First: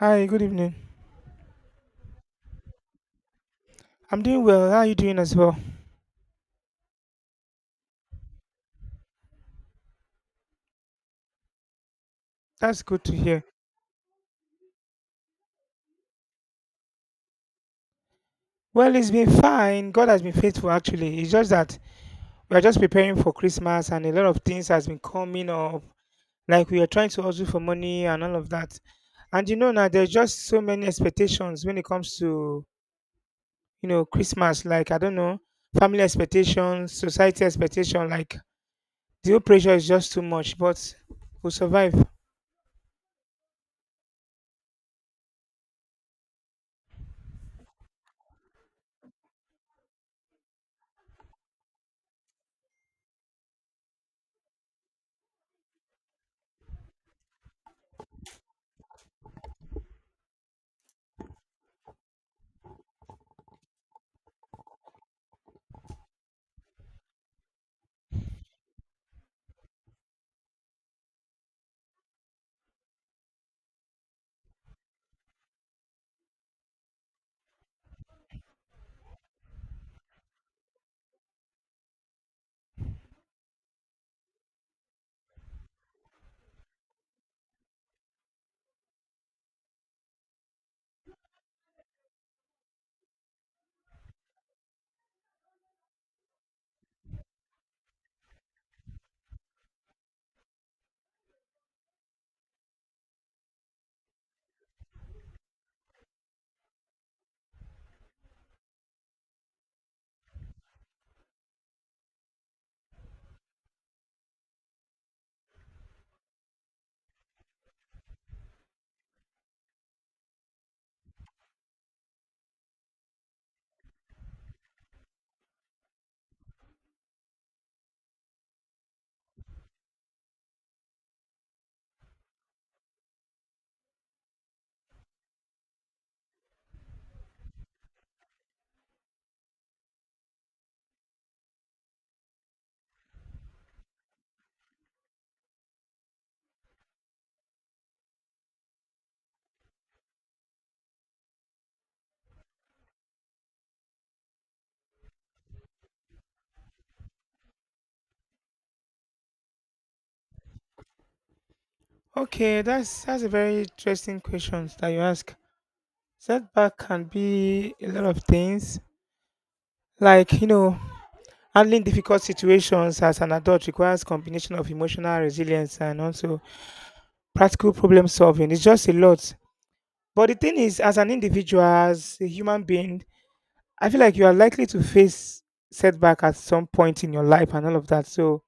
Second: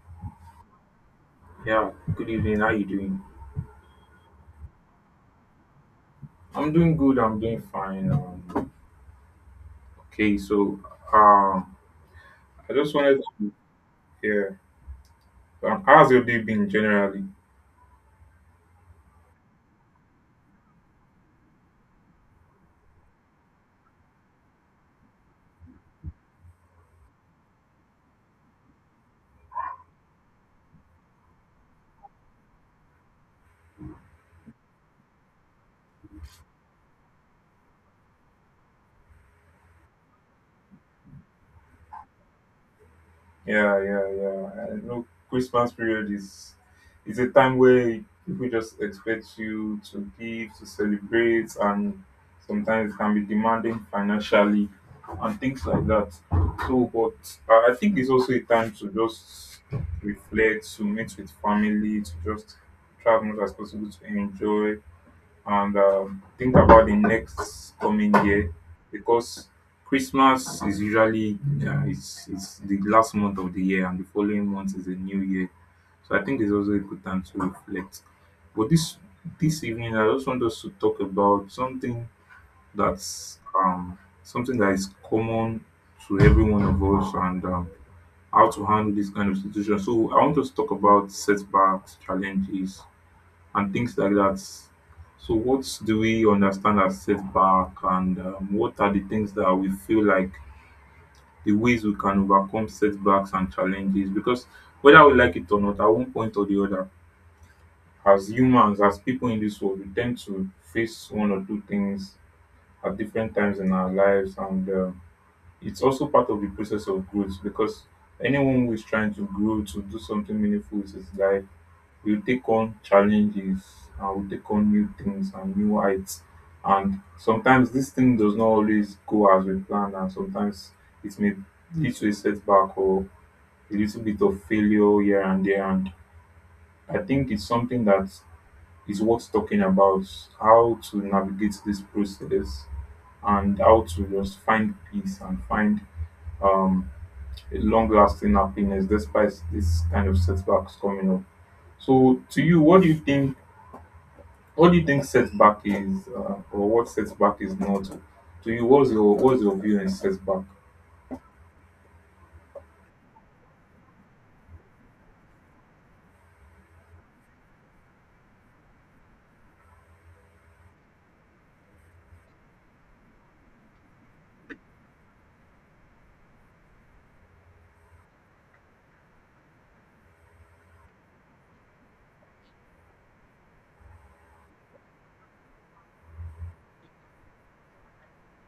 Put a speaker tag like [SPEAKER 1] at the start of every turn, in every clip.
[SPEAKER 1] Hi, good evening.
[SPEAKER 2] Yeah, good evening. How you doing?
[SPEAKER 1] I'm doing well. How are you doing as well?
[SPEAKER 2] I'm doing good. I'm doing fine. Okay, so um, I
[SPEAKER 1] That's
[SPEAKER 2] just
[SPEAKER 1] good to
[SPEAKER 2] wanted
[SPEAKER 1] hear.
[SPEAKER 2] to yeah. How's your day been generally?
[SPEAKER 1] Well, it's been fine. God has been faithful actually. It's just that we are just preparing for Christmas and a lot of things has been coming up. Like we are trying to hustle for money and all of that. And you know now there's just so many expectations when it comes to Christmas. Like I don't know, family expectations, society expectation, like the whole pressure is just too much, but we'll survive.
[SPEAKER 2] Yeah, yeah, yeah. I know Christmas period is a time where people just expect you to give, to celebrate, and sometimes it can be demanding financially and things like that. So, but I think it's also a time to just reflect, to meet with family, to just try as much as possible to enjoy and think about the next coming year because Christmas is usually it's the last month of the year and the following month is a new year. So I think it's also a good time to reflect. But this evening, I just want us to talk about something that's something that is common to every one of us, and how to handle this kind of situation. So I want us to talk about setbacks, challenges, and things like that. So, what do we understand as setback, and what are the things that we feel like the ways we can overcome setbacks and challenges? Because whether we like it or not, at one point or the other, as humans, as people in this world, we tend to face one or two things at different times in our lives, and it's also part of the process of growth because anyone who is trying to grow to do something meaningful with his life we'll take on challenges and we'll take on new things and new heights. And sometimes this thing does not always go as we planned, and sometimes it may lead to a setback or a little bit of failure here and there. And I think it's something that is worth talking about how to navigate this process and how to just find peace and find um, a long-lasting happiness despite this kind of setbacks coming up. So, to you, What do you think setback is, or what setback is not to you? What's your view on setback?
[SPEAKER 1] Okay, that's a very interesting question that you ask. Setback can be a lot of things, like handling difficult situations as an adult requires combination of emotional resilience and also practical problem solving. It's just a lot. But the thing is, as an individual, as a human being, I feel like you are likely to face setback at some point in your life and all of that. So,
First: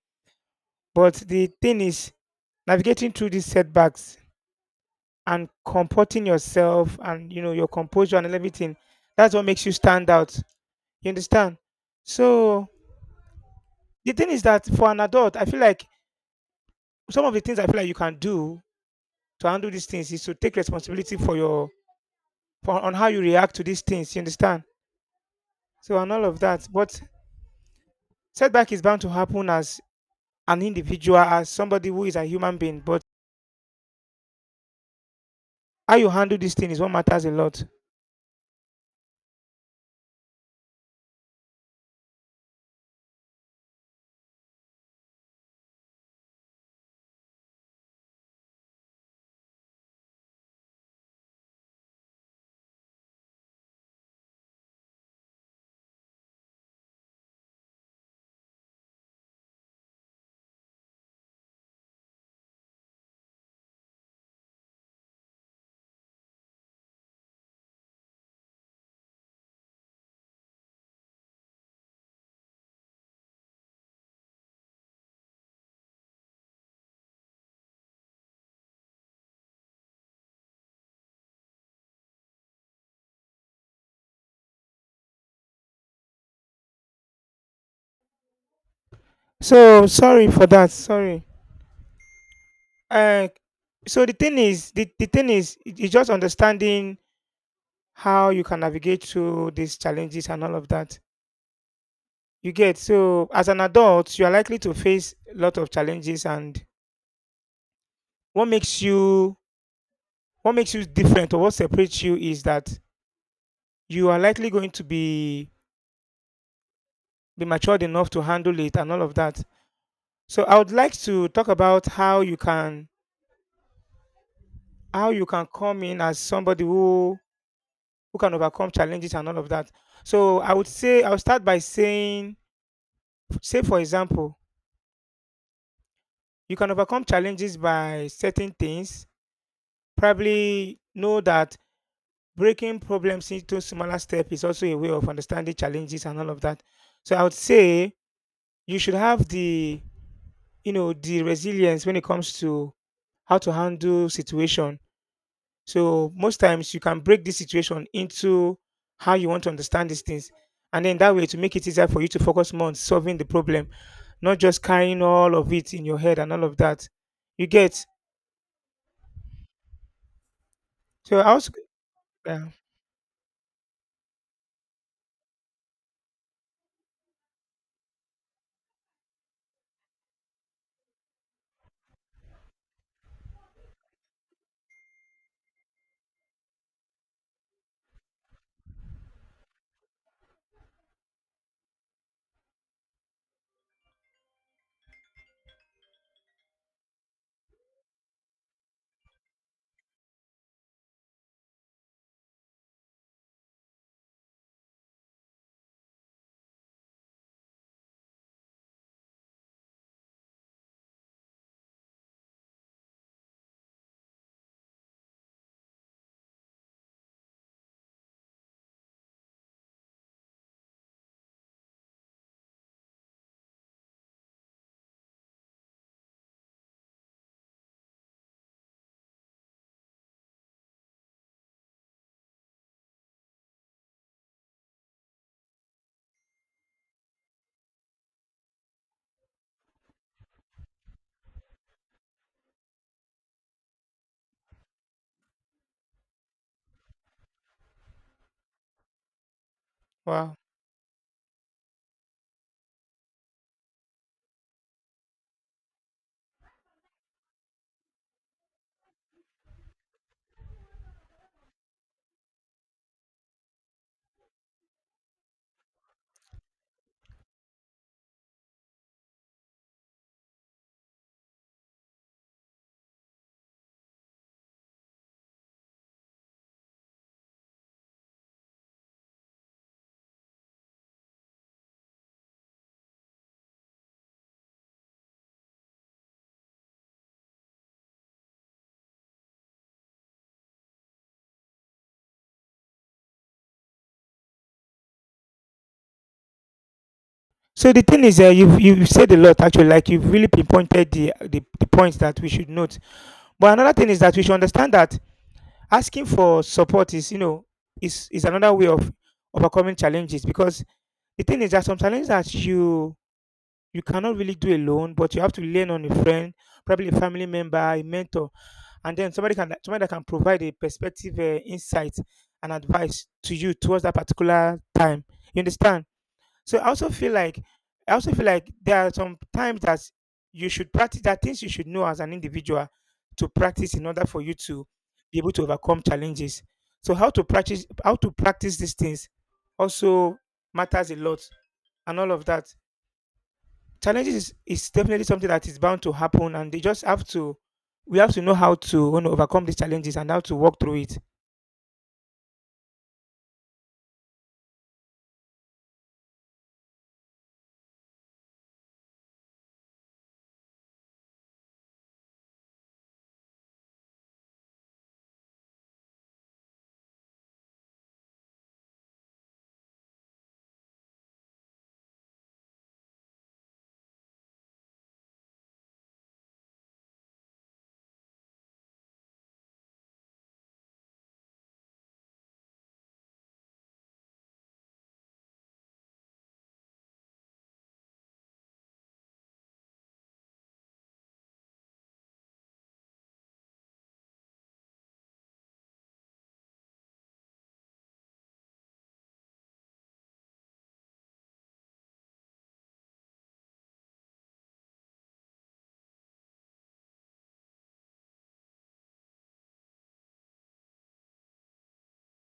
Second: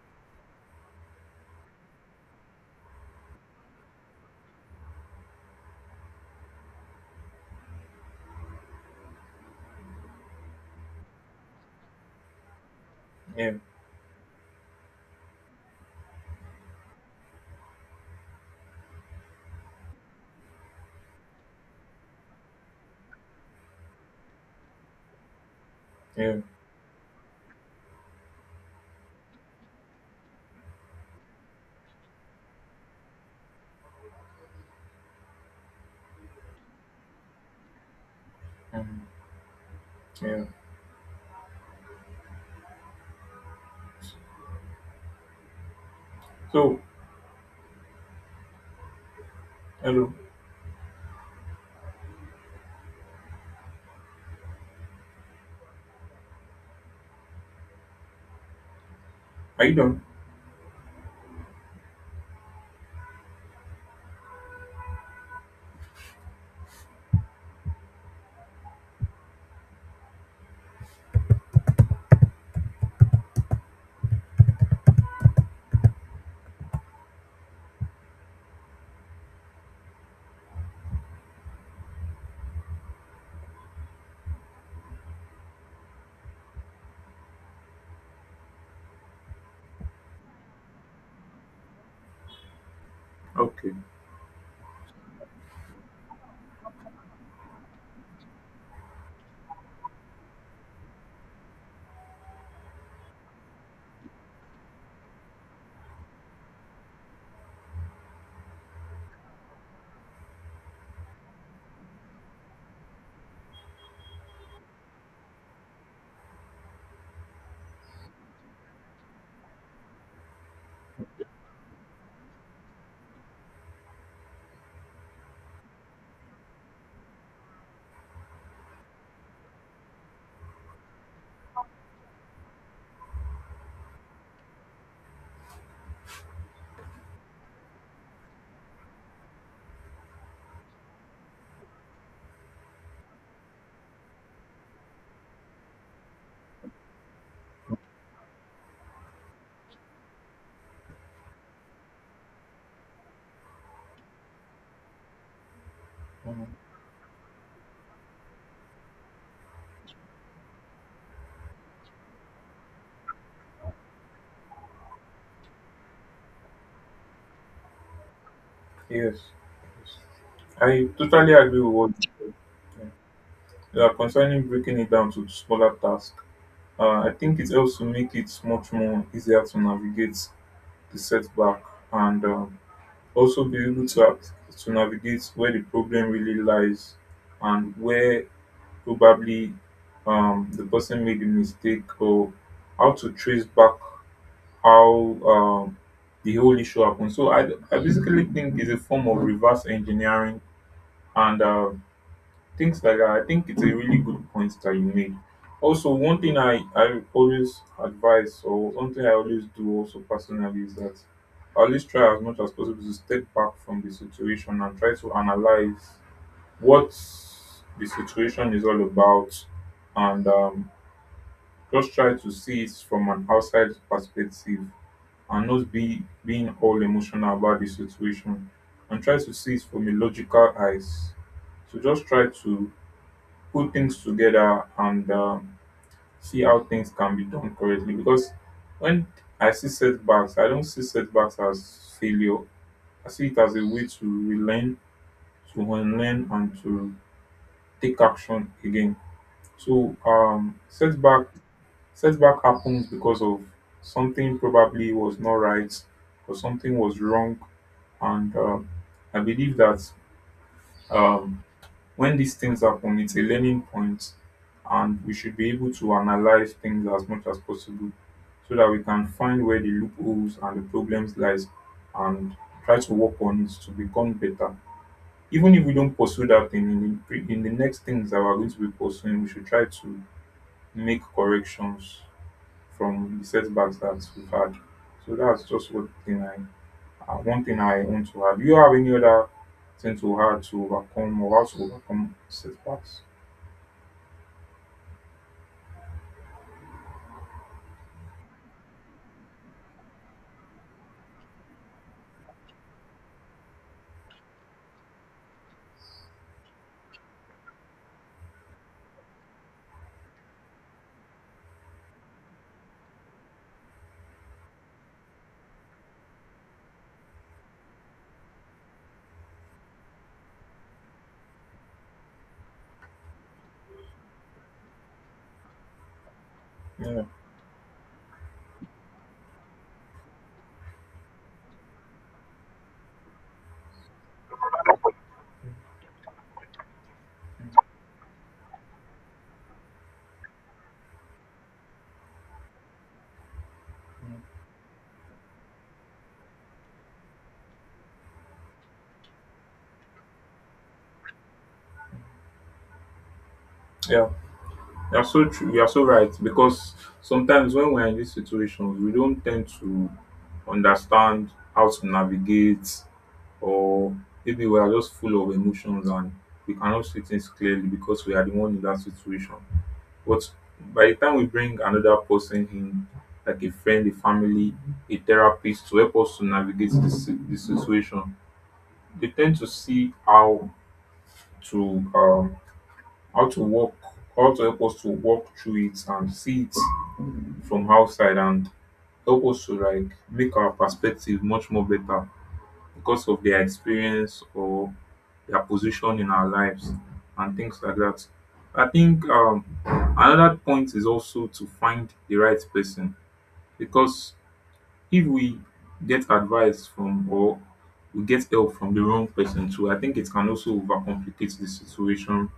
[SPEAKER 1] but the thing is, navigating through these setbacks and comporting yourself and your composure and everything. That's what makes you stand out. You understand? So
[SPEAKER 2] Yeah,
[SPEAKER 1] the thing is that for an adult, I feel like some of the things I feel like you can do to handle these things is to take responsibility for on how you react to these things. You understand? So and all
[SPEAKER 2] yeah,
[SPEAKER 1] of that. But setback is bound to happen as an individual, as somebody who is a human being. But how you handle this thing is what matters a lot.
[SPEAKER 2] mm, yeah. So, hello, are you done?
[SPEAKER 1] So sorry for that. Sorry. Uh,
[SPEAKER 2] Okay.
[SPEAKER 1] so the thing is, the thing is, it's just understanding how you can navigate through these challenges and all of that. You get. So as an adult, you are likely to face a lot of challenges, and what makes you what makes you different or what separates you is that you are likely going to be matured enough to handle it and all of that. So I would like to talk about how you can come in as somebody who can overcome challenges and all of that. So I would say I'll start by saying, say for example, you can overcome challenges by certain things. Probably know that breaking problems into smaller steps is also a way of understanding challenges and all of that. So I would say you should have the you know the resilience when it comes to how to handle situation. So most
[SPEAKER 2] Mm,
[SPEAKER 1] times you can break this situation into how you want to understand these things. And then that way to make it easier for you to focus more on solving the problem, not just carrying all of it in your head and all of that. You get.
[SPEAKER 2] yes, yes. I
[SPEAKER 1] So I
[SPEAKER 2] totally
[SPEAKER 1] also.
[SPEAKER 2] agree with what
[SPEAKER 1] Yeah.
[SPEAKER 2] you are concerning breaking it down to smaller tasks. I think it helps to make it much more easier to navigate the setback, and also be able to act, to navigate where the problem really lies and where probably the person made a mistake, or how to trace back how um, the whole issue happened. So I basically think it's a form of reverse engineering, and things like that. I think it's a really good point that you made. Also, one thing I always advise, or one thing I always do also personally, is that I always try as much as possible to step back from the situation and try to analyze what the situation is all about, and just try to see it from an outside perspective and not be being all emotional about the situation, and try to see it from a logical eyes, so just try to put things together, and see how things can be done correctly. Because when I see setbacks, I don't see setbacks as failure. I see it as a way to relearn, to unlearn, and to take action again. So
[SPEAKER 1] Wow.
[SPEAKER 2] setback setback happens because of something probably was not right or something was wrong, and I believe that um, when these things happen, it's a learning point, and we should be able to analyze things as much as possible, so that we can find where the loopholes and the problems lies, and try to work on it to become better. Even if we don't pursue that thing in in the next things that we're going to be pursuing, we should try to make corrections from the setbacks that we've had. So that's just what thing I one thing I want to add. Do you have any other thing to add to overcome or how to overcome setbacks?
[SPEAKER 1] So the thing is, you've said a lot actually. Like you've really pinpointed the points that we should note. But another thing is that we should understand that asking for support is you know is another way of overcoming challenges, because the thing is that some challenges that you cannot really do alone, but you have to lean on a friend, probably a family member, a mentor, and then somebody that can provide a perspective, insight, and advice to you towards that particular time. You understand? So I also
[SPEAKER 2] Yeah.
[SPEAKER 1] feel like there are some times that you should practice. There are things you should know as an individual to practice in order for you to be able to overcome challenges. So how to practice these things also matters a lot and all of that. Challenges is definitely something that is bound to happen, and they just have to we have to know how to overcome these challenges and how to work through it.
[SPEAKER 2] Yeah, you are so true. You are so right. Because sometimes when we're in these situations, we don't tend to understand how to navigate, or maybe we are just full of emotions and we cannot see things clearly because we are the one in that situation. But by the time we bring another person in, like a friend, a family, a therapist to help us to navigate this situation, they tend to see how to how to work, how to help us to walk through it and see it from outside, and help us to like make our perspective much more better because of their experience or their position in our lives and things like that. I think another point is also to find the right person, because if we get advice from or we get help from the wrong person too, I think it can also overcomplicate the situation,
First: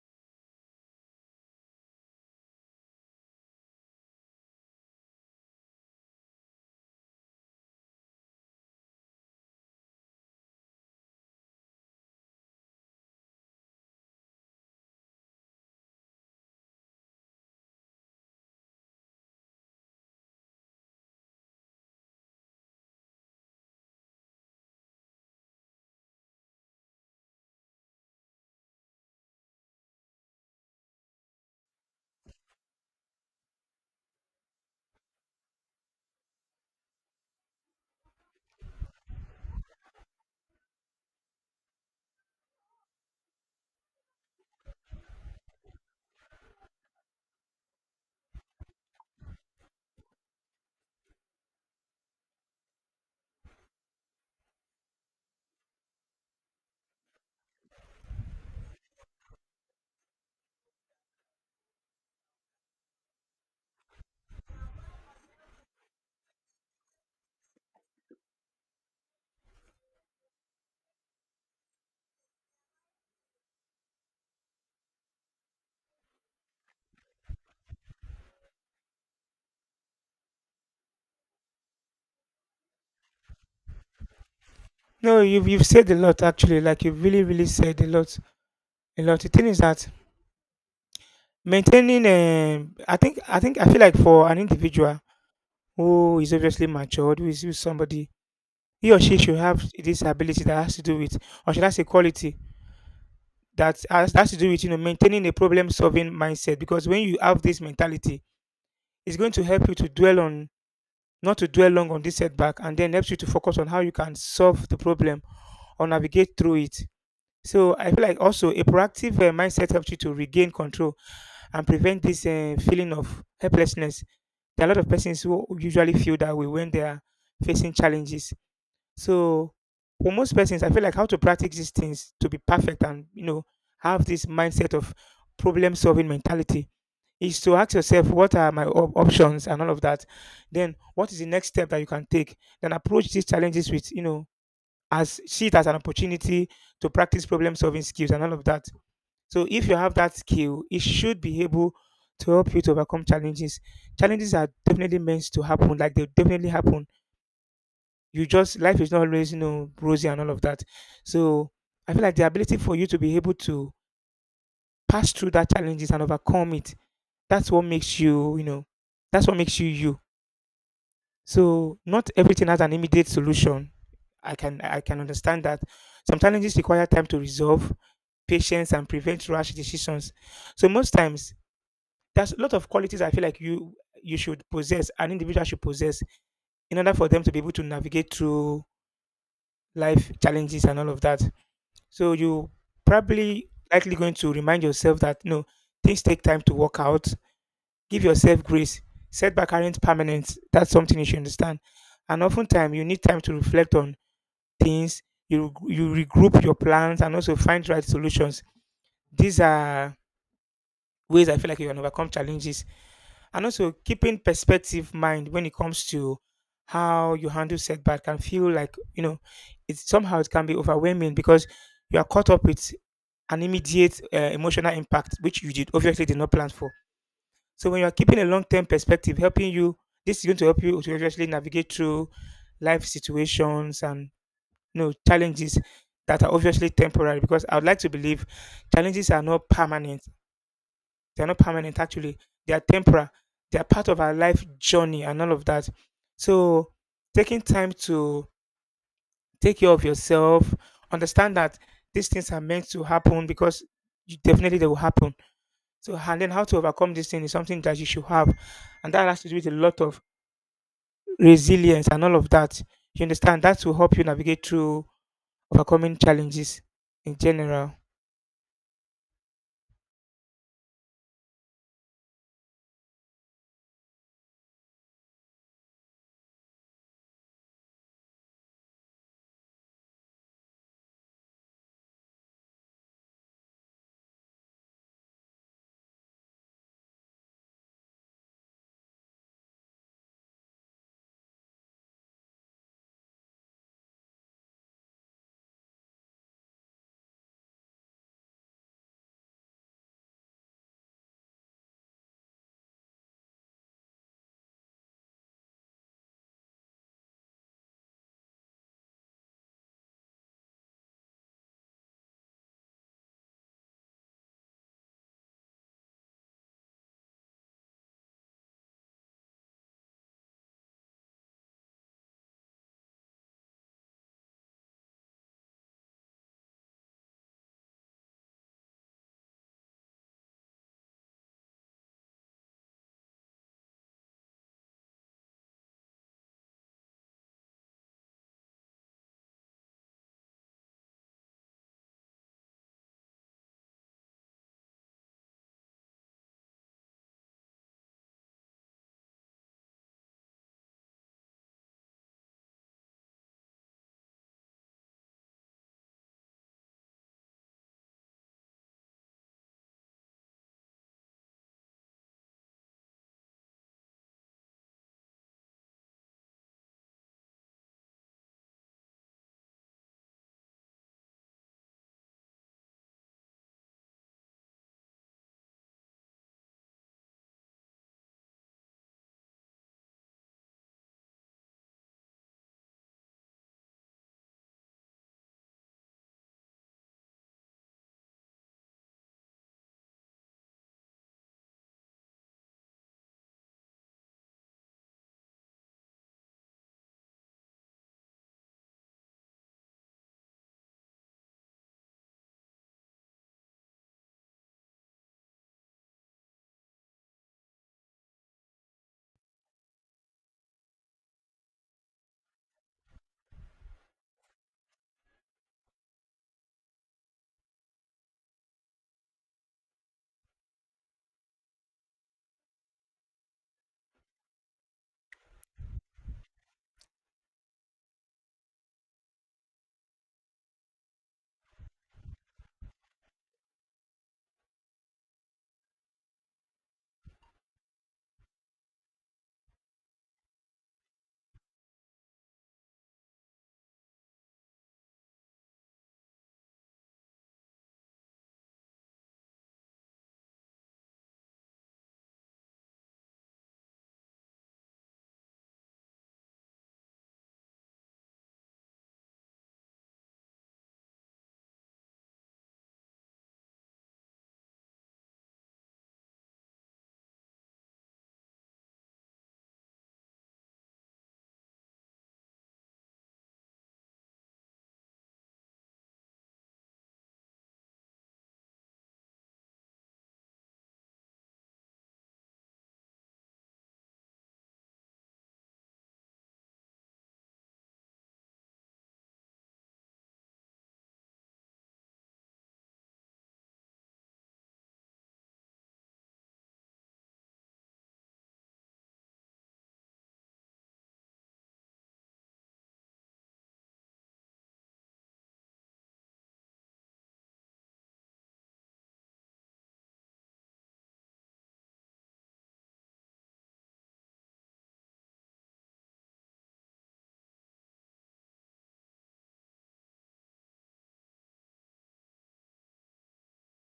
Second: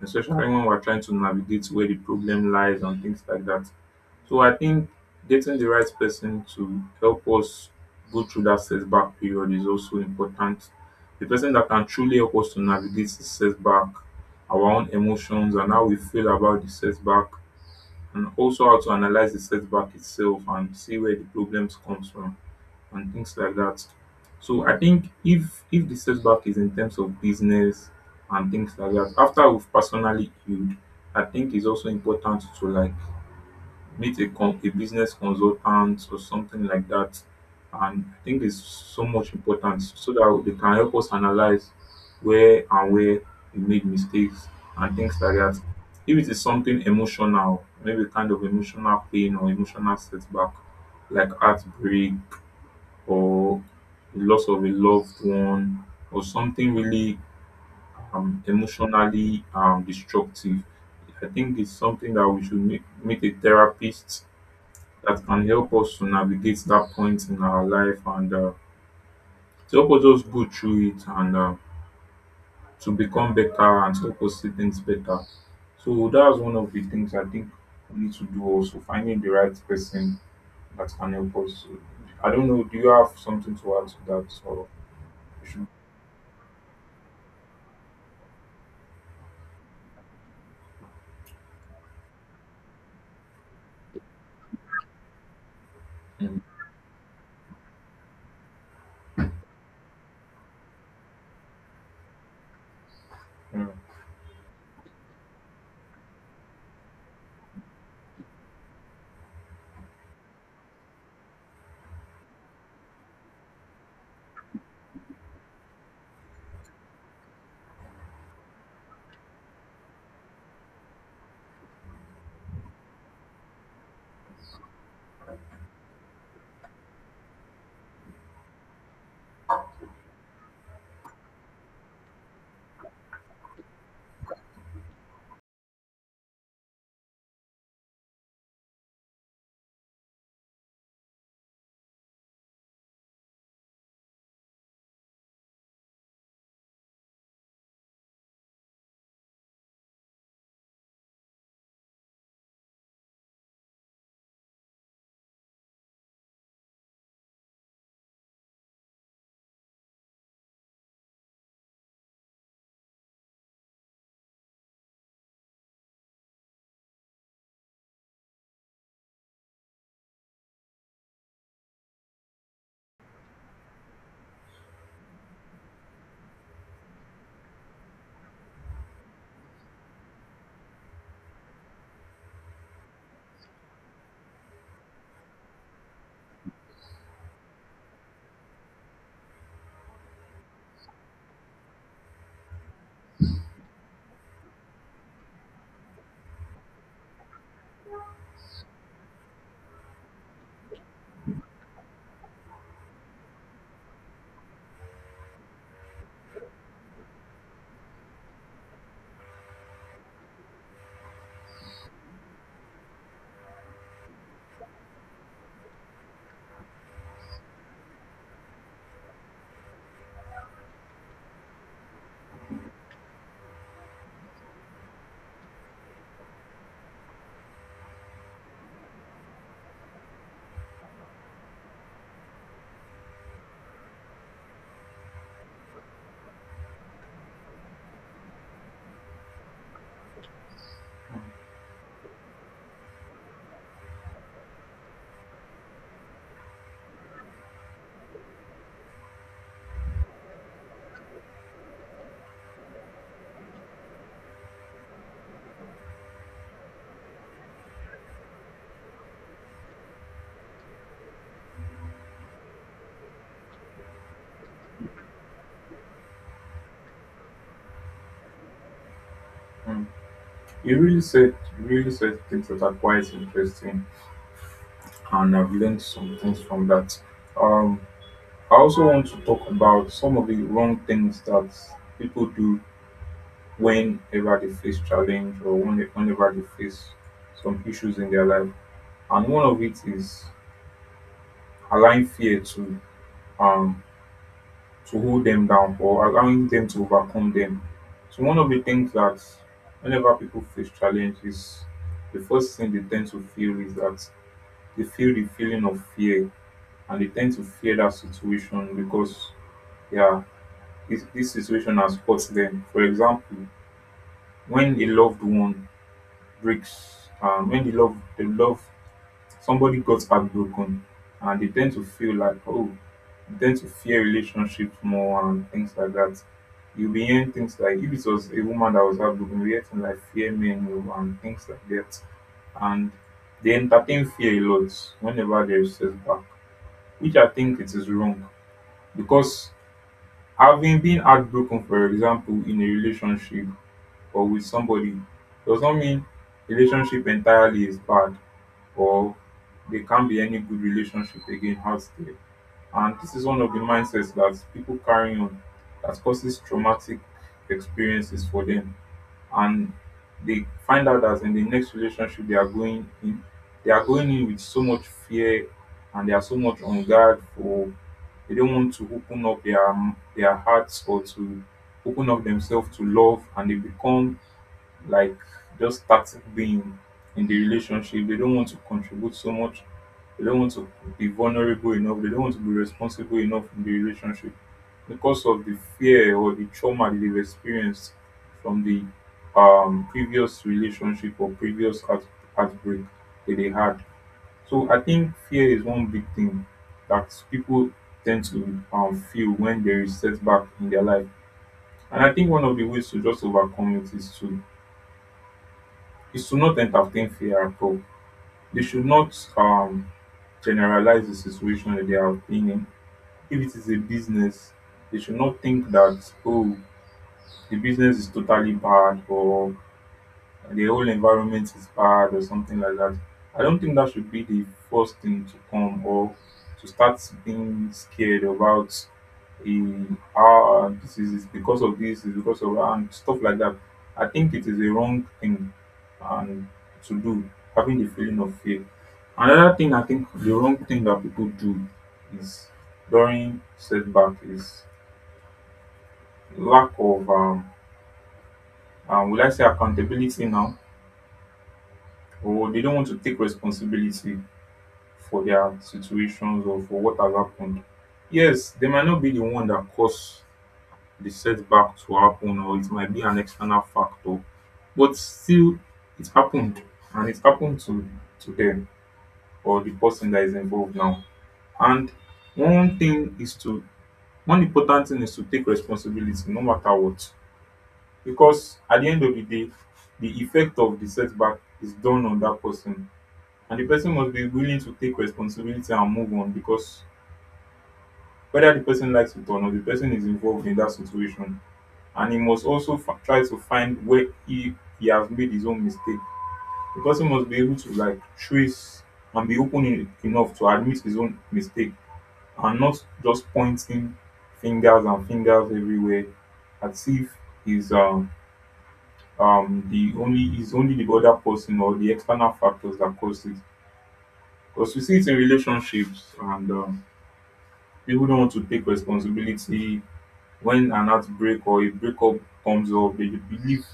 [SPEAKER 2] especially when we're trying to navigate where the problem lies and things like that. So I think getting the right person to help us go through that setback period is also important. The person that can truly help us to navigate the setback, our own emotions and how we feel about the setback, and also how to analyze the setback itself and see where the problems comes from and things like that. So I think if the setback is in terms of business and things like that, after we've personally healed, I think it's also important to like meet a, con- a business consultant or something like that. And I think it's so much important so that they can help us analyze where we made mistakes and things like that. If it is something emotional, maybe kind of emotional pain or emotional setback, like heartbreak, or the loss of a loved one, or something really emotionally destructive, I think it's something that we should meet a therapist that can help us to navigate that point in our life, and to help us just go through it, and to become better and to help us see things better. So that's one of the things I think we need to do, also finding the right person that can help us. I don't know. Do you have something to add to that? Or
[SPEAKER 1] No, you've
[SPEAKER 2] we
[SPEAKER 1] you've
[SPEAKER 2] should.
[SPEAKER 1] said a lot actually, like you've really, really said a lot. A lot. The thing is that I feel like for an individual who is
[SPEAKER 2] Mm,
[SPEAKER 1] obviously matured, who is somebody, he or she should have this ability that has to do with, or should I say, quality
[SPEAKER 2] mm,
[SPEAKER 1] that has to do with, maintaining a problem-solving mindset. Because when you have this mentality, it's going to help you to dwell on, not to dwell long on this setback, and then helps you to focus on how you can solve the problem or navigate through it. So I feel like also a proactive mindset helps you to regain control and prevent this feeling of helplessness. There are a lot of persons who usually feel that way when they are facing challenges. So for most persons, I feel like how to practice these things to be perfect and have this mindset of problem solving mentality is to ask yourself what are my options and all of that. Then what is the next step that you can take? Then approach these challenges with you know as see it as an opportunity to practice problem solving skills and all of that. So if you have that skill, it should be able to help you to overcome challenges. Challenges are definitely meant to happen, like they definitely happen. You just Life is not always rosy and all of that. So I feel like the ability for you to be able to pass through that challenges and overcome it, that's what makes you, that's what makes you you. So not everything has an immediate solution. I can understand that. Some challenges require time to resolve, patience, and prevent rash decisions. So most times there's a lot of qualities I feel like you should possess, an individual should possess, in order for them to be able to navigate through life challenges and all of that. So you probably likely going to remind yourself that no, things take time to work out. Give yourself grace. Setback aren't permanent. That's something you should understand. And oftentimes you need time to reflect on things. You regroup your plans and also find right solutions. These are ways I feel like you can overcome challenges. And also keeping perspective mind when it comes to how you handle setback can feel like, it's somehow, it can be overwhelming because you are caught up with an immediate emotional impact, which you did obviously did not plan for. So when you are keeping a long-term perspective, helping you, this is going to help you to obviously navigate through life situations and challenges that are obviously temporary. Because I would like to believe challenges are not permanent, they're not permanent actually. They are temporal. They are part of our life journey and all of that. So taking time to take care of yourself, understand that these things are meant to happen because definitely they will happen. So and then how to overcome this thing is something that you should have. And that has to do with a lot of resilience and all of that. You understand? That will help you navigate through overcoming challenges in general.
[SPEAKER 2] mm. You really said things that are quite interesting, and I've learned some things from that. Um, I also want to talk about some of the wrong things that people do whenever they face challenge, or whenever they face some issues in their life. And one of it is allowing fear um to hold them down, or allowing them to overcome them. So one of the things that whenever people face challenge is the first thing they tend to feel is that they feel the feeling of fear, and they tend to fear that situation because yeah, this situation has caught them. For example, when a loved one breaks, when the love, somebody got heartbroken, and they tend to feel like, oh, they tend to fear relationships more and things like that. You'll be hearing things like, if it was a woman that was heartbroken, you'll hear things like fear men more and things like that. And they entertain fear a lot whenever there is setback, which I think it is wrong, because having been heartbroken, for example, in a relationship or with somebody does not mean relationship entirely is bad, or there can't be any good relationship again out there. And this is one of the mindsets that people carry on that causes traumatic experiences for them. And they find out that in the next relationship they are going in, they are going in with so much fear, and they are so much on guard for they don't want to open up their hearts, or to open up themselves to love, and they become like just starting being in the relationship. They don't want to contribute so much. They don't want to be vulnerable enough. They don't want to be responsible enough in the relationship because of the fear or the trauma that they've experienced from the previous relationship or previous heartbreak that they had. So I think fear is one big thing that people tend to feel when there is setback in their life. And I think one of the ways to just overcome it is to it should not entertain fear at all. They should not generalize the situation that they are been in. If it is a business, they should not think that, oh, the business is totally bad, or the whole environment is bad or something like that. I don't think that should be the first thing to come or to start being scared about in ah this is it's because of this is because of that and stuff like that. I think it is a wrong thing and to do having the feeling of fear. Another thing I think the wrong thing that people do is during setback is lack of will I say accountability now, or they don't want to take responsibility for their situations or for what has happened. Yes, they might not be the one that caused the setback to happen, or it might be an external factor, but still, it happened, and it happened to them or the person that is involved now. And one thing is to one important thing is to take responsibility, no matter what, because at the end of the day, the effect of the setback is done on that person, and the person must be willing to take responsibility and move on because whether the person likes it or not, the person is involved in that situation, and he must also try to find where he has made his own mistake. The person must be able to like trace and be enough to admit his own mistake and not just pointing fingers everywhere as if he's the only is only the other person or the external factors that caused it, because we see it in relationships, and people don't want to take responsibility. When an heartbreak or a breakup comes up, they believe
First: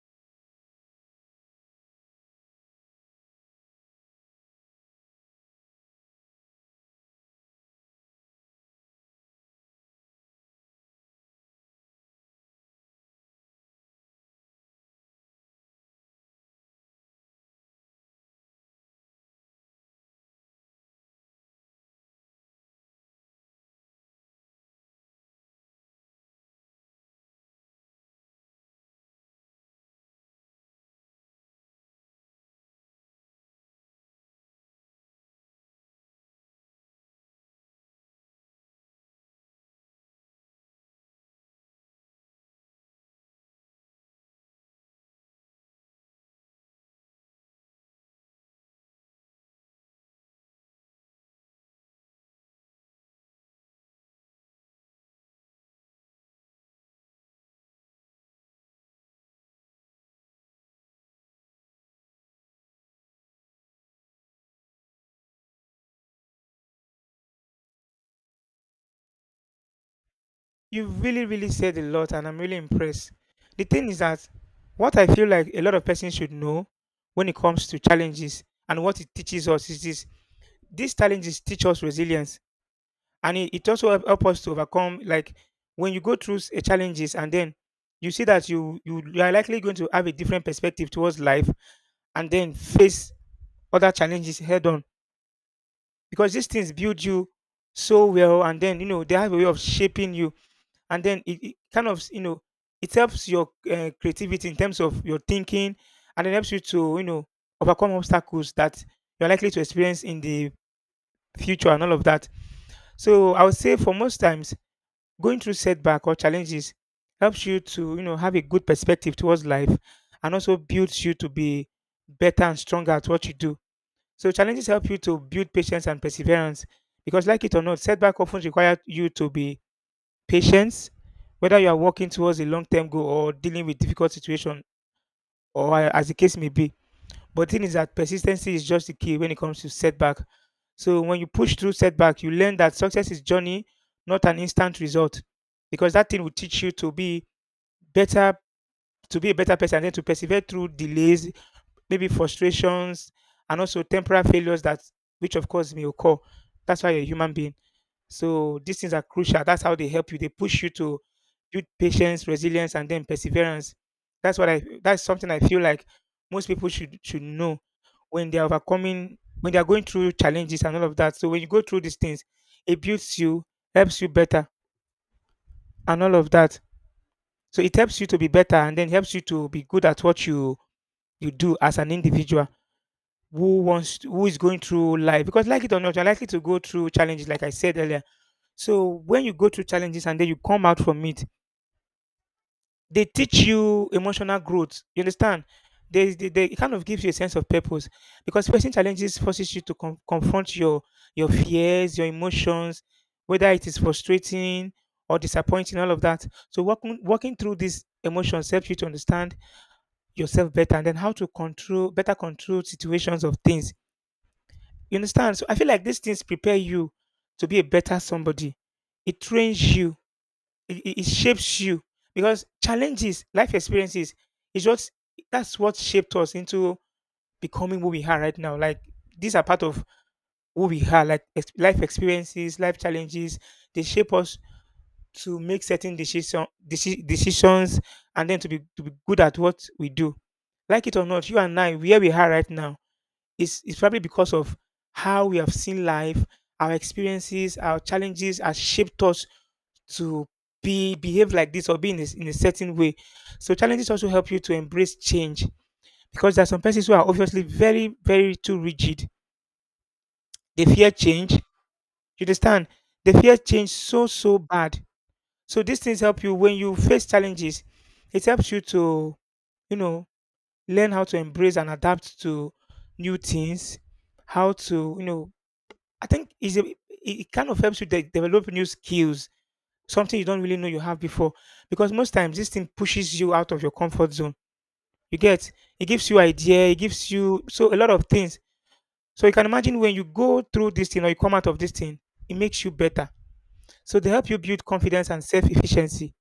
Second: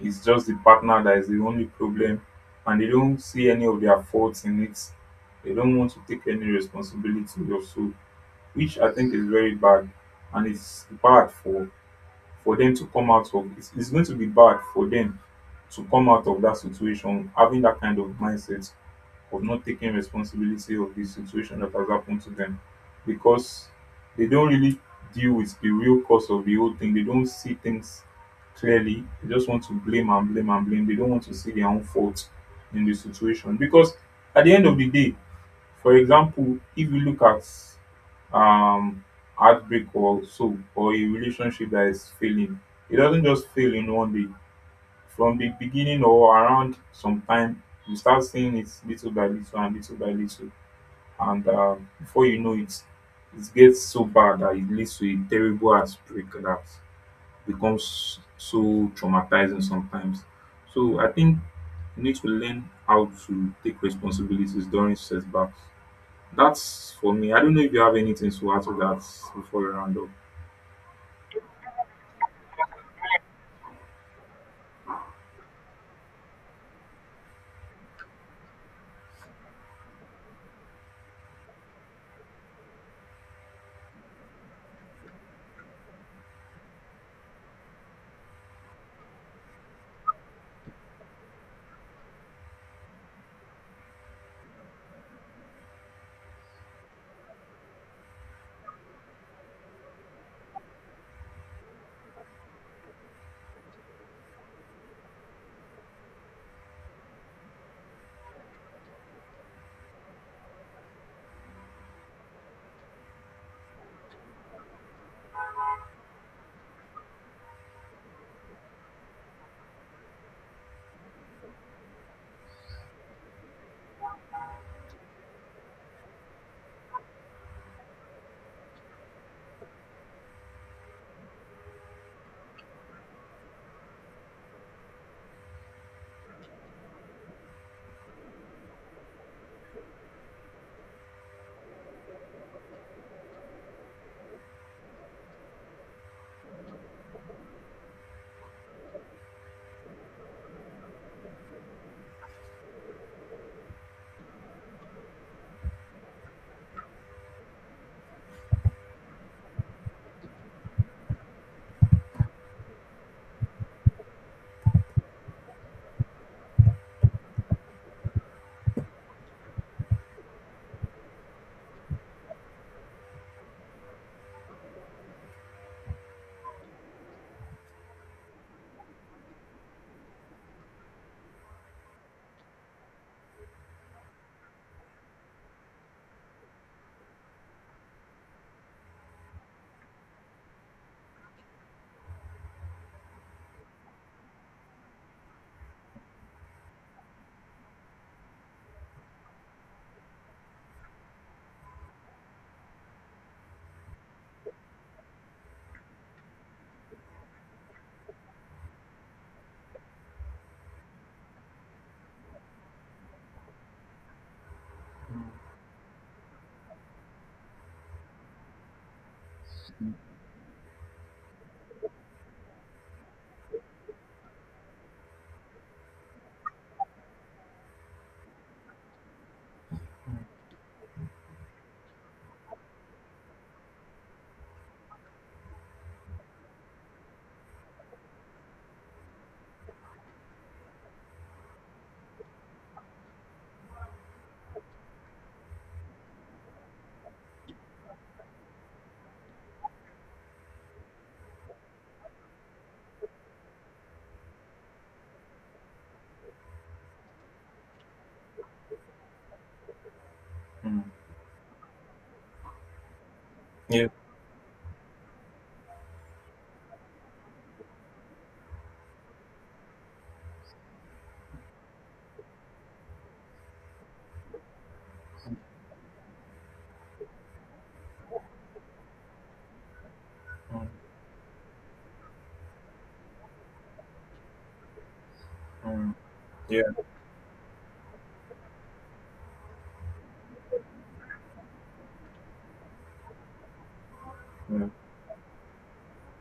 [SPEAKER 2] it's just the partner that is the only problem, and they don't see any of their faults in it. They don't want to take any responsibility also, which I think is very bad, and it's bad for them to come it's going to be bad for them to come out of that situation having that kind of mindset of not taking responsibility of the situation that has happened to them, because they don't really deal with the real cause of the whole thing. They don't see things clearly. They just want to blame and blame and blame. They don't want to see their own fault in the situation because at the end of the day, for example, if you look at um heartbreak or so, or a relationship that is failing, it doesn't just fail in one day. From the beginning or around some time, you start seeing it little by little and little by little, and before you know it, it gets so bad that it leads to a terrible heartbreak that becomes so traumatizing sometimes. So I think you need to learn how to take responsibilities during setbacks. That's for me. I don't know if you have anything to add to that before we round up.
[SPEAKER 1] You really, really said a lot, and I'm really impressed. The thing is that what I feel like a lot of persons should know when it comes to challenges and what it teaches us is this: these challenges teach us resilience, and it also help us to overcome. Like when you go through a challenges, and then you see that you are likely going to have a different perspective towards life, and then face other challenges head on, because these things build you so well, and then they have a way of shaping you. And then it kind of, it helps your creativity in terms of your thinking, and it helps you to overcome obstacles that you're likely to experience in the future and all of that. So I would say for most times, going through setback or challenges helps you to have a good perspective towards life, and also builds you to be better and stronger at what you do. So challenges help you to build patience and perseverance, because like it or not, setback often require you to be patience, whether you are working towards a long term goal or dealing with difficult situation, or as the case may be. But thing is that persistency is just the key when it comes to setback. So when you push through setback, you learn that success is journey, not an instant result, because that thing will teach you to be better, to be a better person, and then to persevere through delays, maybe frustrations, and also temporary failures that which of course may occur. That's why you're a human being. So these things are crucial. That's how they help you. They push you to build patience, resilience, and then perseverance. That's what I. That's something I feel like most people should know when they are overcoming, when they are going through challenges and all of that. So when you go through these things, it builds you, helps you better, and all of that. So it helps you to be better, and then helps you to be good at what you do as an individual who is going through life, because like it or not, you're likely to go through challenges, like I said earlier. So when you go through challenges and then you come out from it, they teach you emotional growth. You understand? They it kind of gives you a sense of purpose, because facing challenges forces you to confront your fears, your emotions, whether it is frustrating or disappointing, all of that. So walking through these emotions helps you to understand yourself better, and then how to control better control situations of things. You understand? So I feel like these things prepare you to be a better somebody. It trains you. It shapes you, because challenges, life experiences is what that's what shaped us into becoming who we are right now. Like these are part of who we are. Like life experiences, life challenges, they shape us to make certain decisions, and then to be good at what we do. Like it or not, you and I, where we are right now, is probably because of how we have seen life, our experiences, our challenges have shaped us to be behave like this or be in a certain way. So challenges also help you to embrace change, because there are some persons who are obviously very, very too rigid. They
[SPEAKER 2] Mm.
[SPEAKER 1] fear change. You understand? They fear change
[SPEAKER 2] Yeah.
[SPEAKER 1] so bad. So these things help you when you face challenges. It helps you to, you know, learn how to embrace and adapt to new things. How to, you know, I think is a, it kind of helps you develop new skills, something you don't really
[SPEAKER 2] Mm.
[SPEAKER 1] know you have before. Because most times this thing pushes you out of your comfort zone. You get it
[SPEAKER 2] Mm.
[SPEAKER 1] gives you idea,
[SPEAKER 2] Yeah.
[SPEAKER 1] it gives you so a lot of things. So you can imagine when you go through this thing or you come out of this thing, it makes you better. So they help you build
[SPEAKER 2] Yeah.
[SPEAKER 1] confidence and self-efficiency.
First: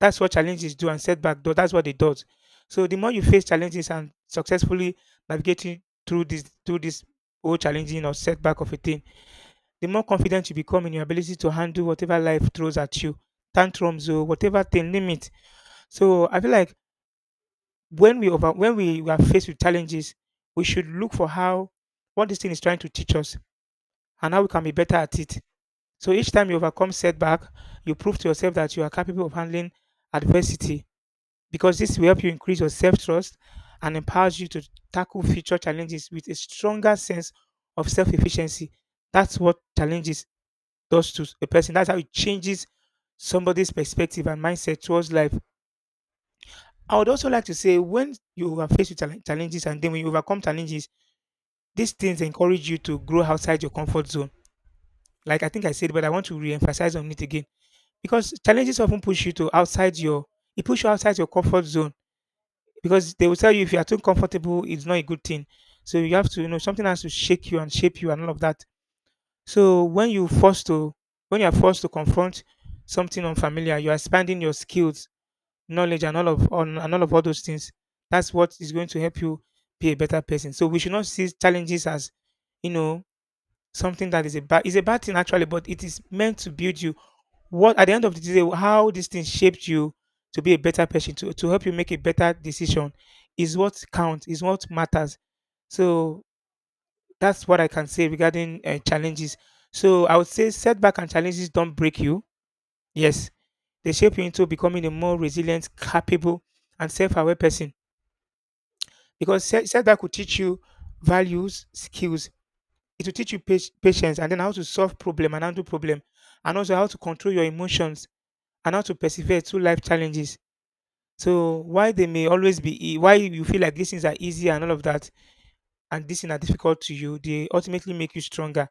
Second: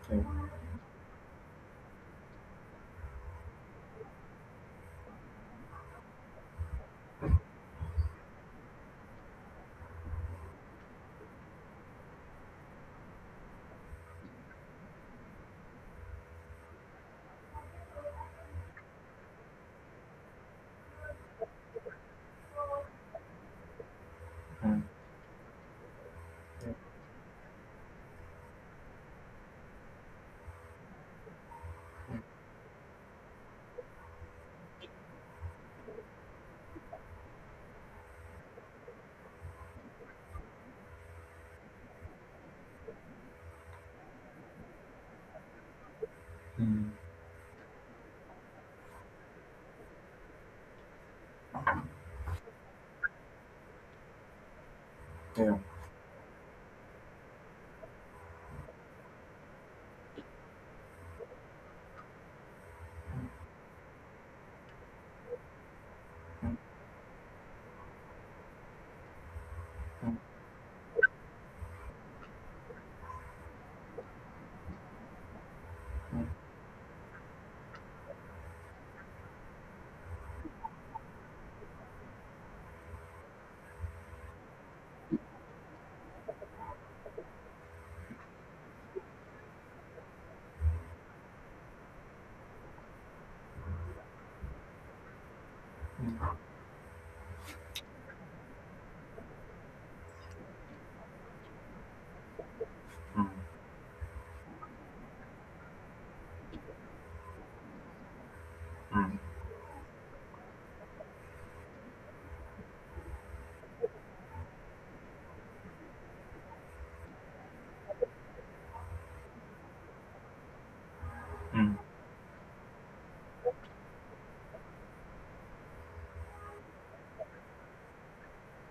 [SPEAKER 1] That's what
[SPEAKER 2] Yeah.
[SPEAKER 1] challenges do and setback do. That's what it does. So the more you face challenges and successfully navigating through this whole challenging or setback of a thing, the more confident you become in your ability to handle whatever life throws at you, tantrums or whatever thing limit. So I feel like when we are faced with challenges, we should look for how what this thing is trying to teach us and how we can be
[SPEAKER 2] Mm.
[SPEAKER 1] better at it. So each time you overcome setback, you prove to yourself that you are capable of handling adversity, because this will help you increase your self-trust and empowers you to tackle future challenges with a stronger sense of self-efficiency. That's what challenges does to a person. That's how it changes somebody's perspective and mindset towards life.
[SPEAKER 2] Mm.
[SPEAKER 1] I would also like to say when you are faced with challenges, and then when you overcome challenges, these things encourage you to grow outside your comfort zone. Like I
[SPEAKER 2] Yeah.
[SPEAKER 1] think I said, but I want to re-emphasize on it again, because challenges often push you to outside your it push you outside your comfort zone, because they will tell you if you are too comfortable, it's not a good thing. So you have to, you
[SPEAKER 2] Mm.
[SPEAKER 1] know, something has to shake you and shape you and all of that. So
[SPEAKER 2] Mm. Mm.
[SPEAKER 1] when you are forced to confront something unfamiliar, you are expanding your skills, knowledge, and all of all those things. That's what is going to help you be a better person. So we should not see challenges as, you know, something that is a bad thing actually, but it is meant to build you. What at the end of the day, how this thing shaped you to be a better person, to help you make a better decision, is what matters. So that's what I can say regarding challenges. So I would say setback and challenges don't break you.
[SPEAKER 2] Mm.
[SPEAKER 1] Yes, they shape you into becoming a more resilient, capable, and self-aware person.
[SPEAKER 2] Mm, mm,
[SPEAKER 1] Because setback will teach you values, skills. It will teach you patience, and then how to solve problem and handle problem, and also how to control your emotions and how to persevere through life challenges. So
[SPEAKER 2] mm.
[SPEAKER 1] why they may always be, why you feel like these things are easy and all of that, and these things are difficult to you, they ultimately make you stronger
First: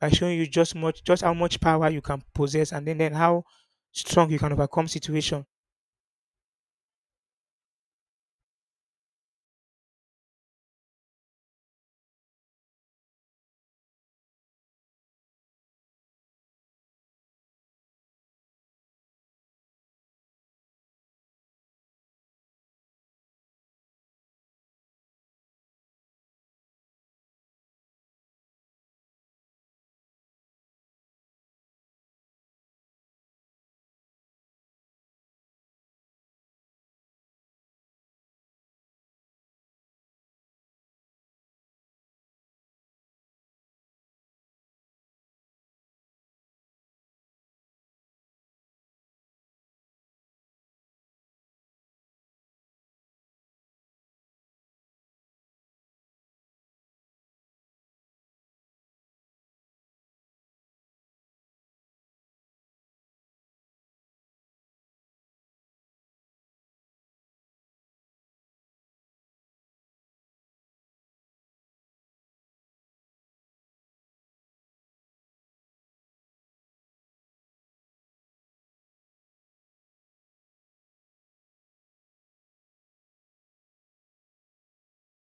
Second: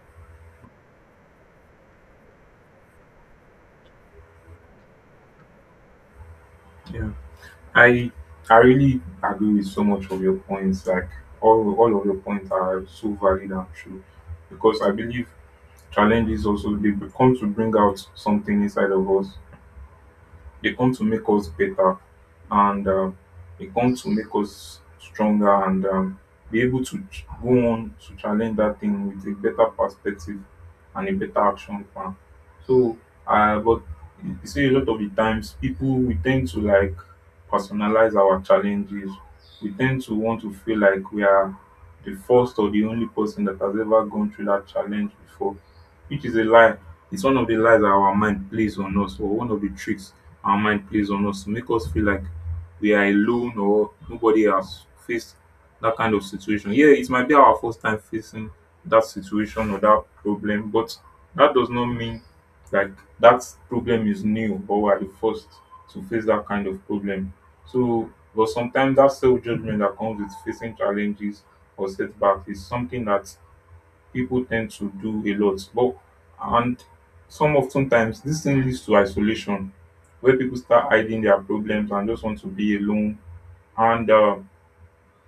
[SPEAKER 1] by showing you just how much power you can possess, and then how strong you can overcome situation.
[SPEAKER 2] Yeah, I I really agree with so much of your points. Like all of your points are so valid and true, because I believe challenges also, they come to bring out something inside of us. They come to make us better, and they come to make us stronger and be able to go on to challenge that thing with a better perspective and a better action plan. So, but you see, a lot of the times people, we tend to like personalize our challenges. We tend to want to feel like we are the first or the only person that has ever gone through that challenge before, which is a lie. It's one of the lies that our mind plays on us, or one of the tricks our mind plays on us to make us feel like we are alone or nobody has faced that kind of situation. Yeah, it might be our first time facing that situation or that problem, but that does not mean like that problem is new or we are the first to face that kind of problem. So, but sometimes that self judgment that comes with facing challenges or setbacks is something that people tend to do a lot. But and sometimes this thing leads to isolation, where people start hiding their problems and just want to be alone. And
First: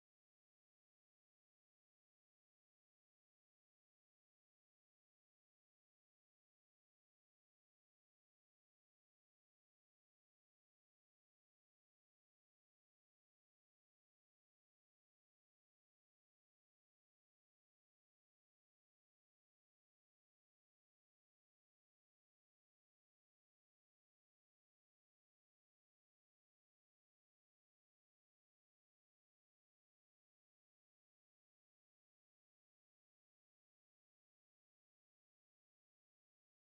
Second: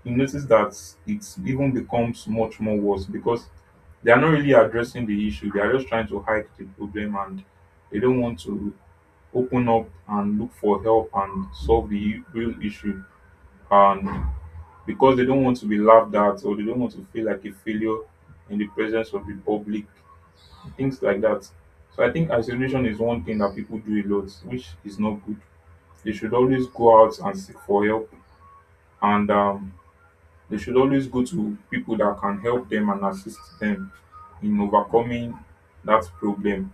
[SPEAKER 2] you notice that it even becomes much more worse because they are not really addressing the issue. They are just trying to hide the problem, and they don't want to open up and look for help and solve the real issue. And because they don't want to be laughed at or they don't want to feel like a failure in the presence of the public, things like that. So I think isolation is one thing that people do a lot, which is not good. They should always go out and seek for help, and they should always go to people that can help them and assist them in overcoming that problem.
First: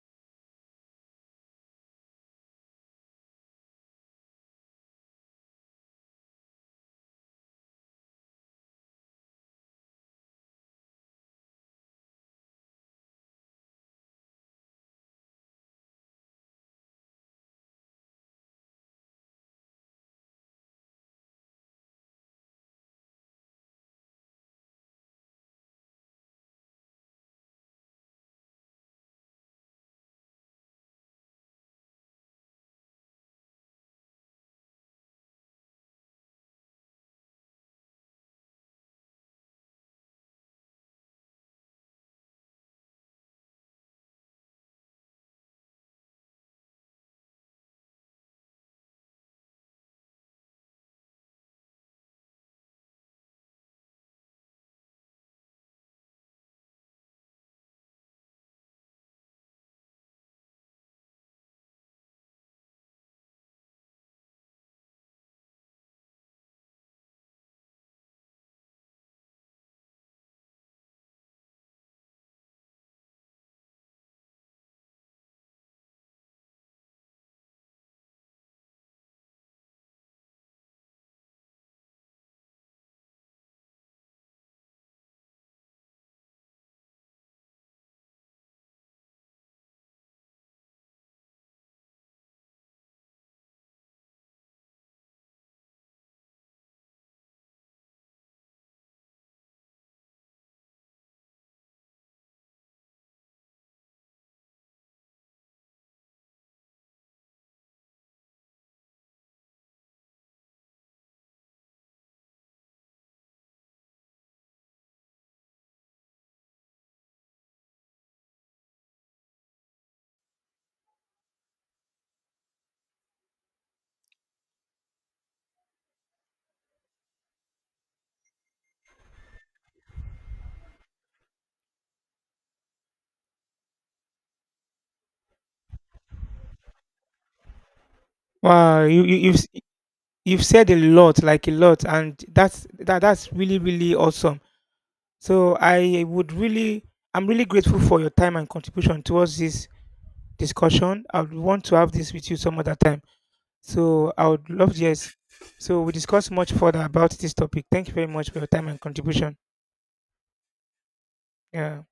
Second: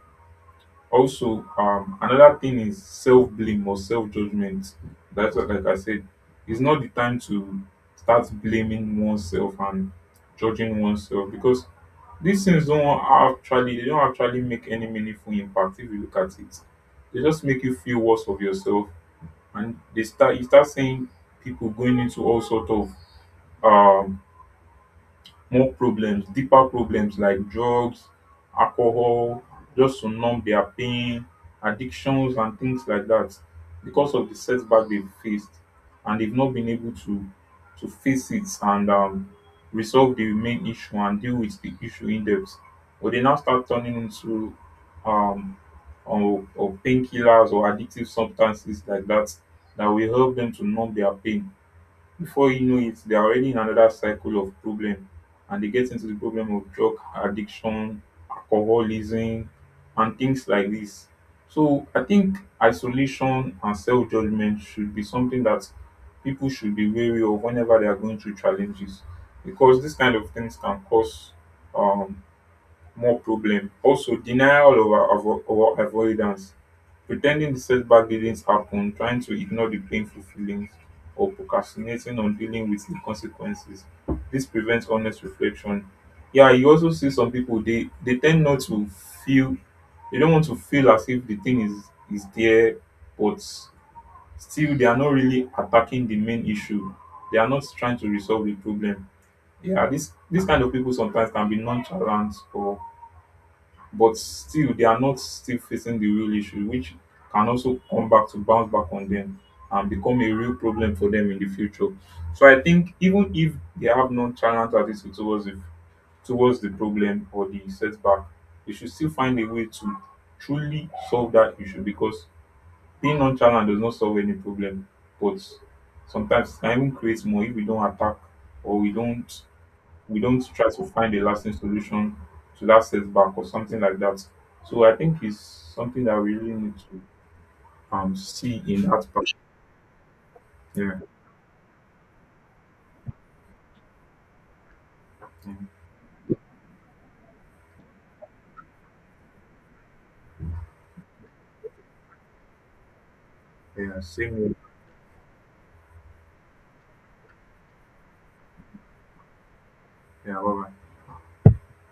[SPEAKER 2] Also, another thing is self blame or self judgment. That's what, like I said, it's not the time to start blaming oneself and judging oneself, because these things don't actually they don't actually make any meaningful impact if you look at it. They just make you feel worse of yourself, and they start you start seeing people going into all sort of um more problems, deeper problems like drugs, alcohol, just to numb their pain, addictions, and things like that, because of the setback they've faced and they've not been able to face it and resolve the main issue and deal with the issue in depth. But they now start turning into um, or painkillers or addictive substances like that, that will help them to numb their pain. Before you know it, they are already in another cycle of problem, and they get into the problem of drug addiction, alcoholism, and things like this. So I think isolation and self judgment should be something that people should be wary of whenever they are going through challenges, because this kind of things can cause um, more problem. Also, denial over over or avoidance. Pretending the setback didn't happen, trying to ignore the painful feelings, or procrastinating on dealing with the consequences. This prevents honest reflection. Yeah, you also see some people, they tend not to feel, they don't want to feel as if the thing is there, but still they are not really attacking the main issue. They are not trying to resolve the problem. Yeah, this kind of people sometimes can be nonchalant, or but still they are not still facing the real issue, which can also come back to bounce back on them and become a real problem for them in the future. So I think even if they have nonchalant attitude towards the problem or the setback, they should still find a way to truly solve that issue, because being nonchalant does not solve any problem, but sometimes it can even create more if we don't try to find a lasting solution to that setback or something like that. So I think it's something that we really need to see
[SPEAKER 1] Wow,
[SPEAKER 2] in that part.
[SPEAKER 1] you've you've said a
[SPEAKER 2] Yeah,
[SPEAKER 1] lot, like a lot, and that's really really awesome.
[SPEAKER 2] yeah,
[SPEAKER 1] So I would really, I'm really grateful for your time and contribution towards this discussion. I would want to have this with you some other time.
[SPEAKER 2] yeah.
[SPEAKER 1] So I
[SPEAKER 2] Same
[SPEAKER 1] would
[SPEAKER 2] here.
[SPEAKER 1] love, yes. So we discuss much further about this topic. Thank you very much for your time and contribution.
[SPEAKER 2] Yeah, bye.
[SPEAKER 1] Yeah.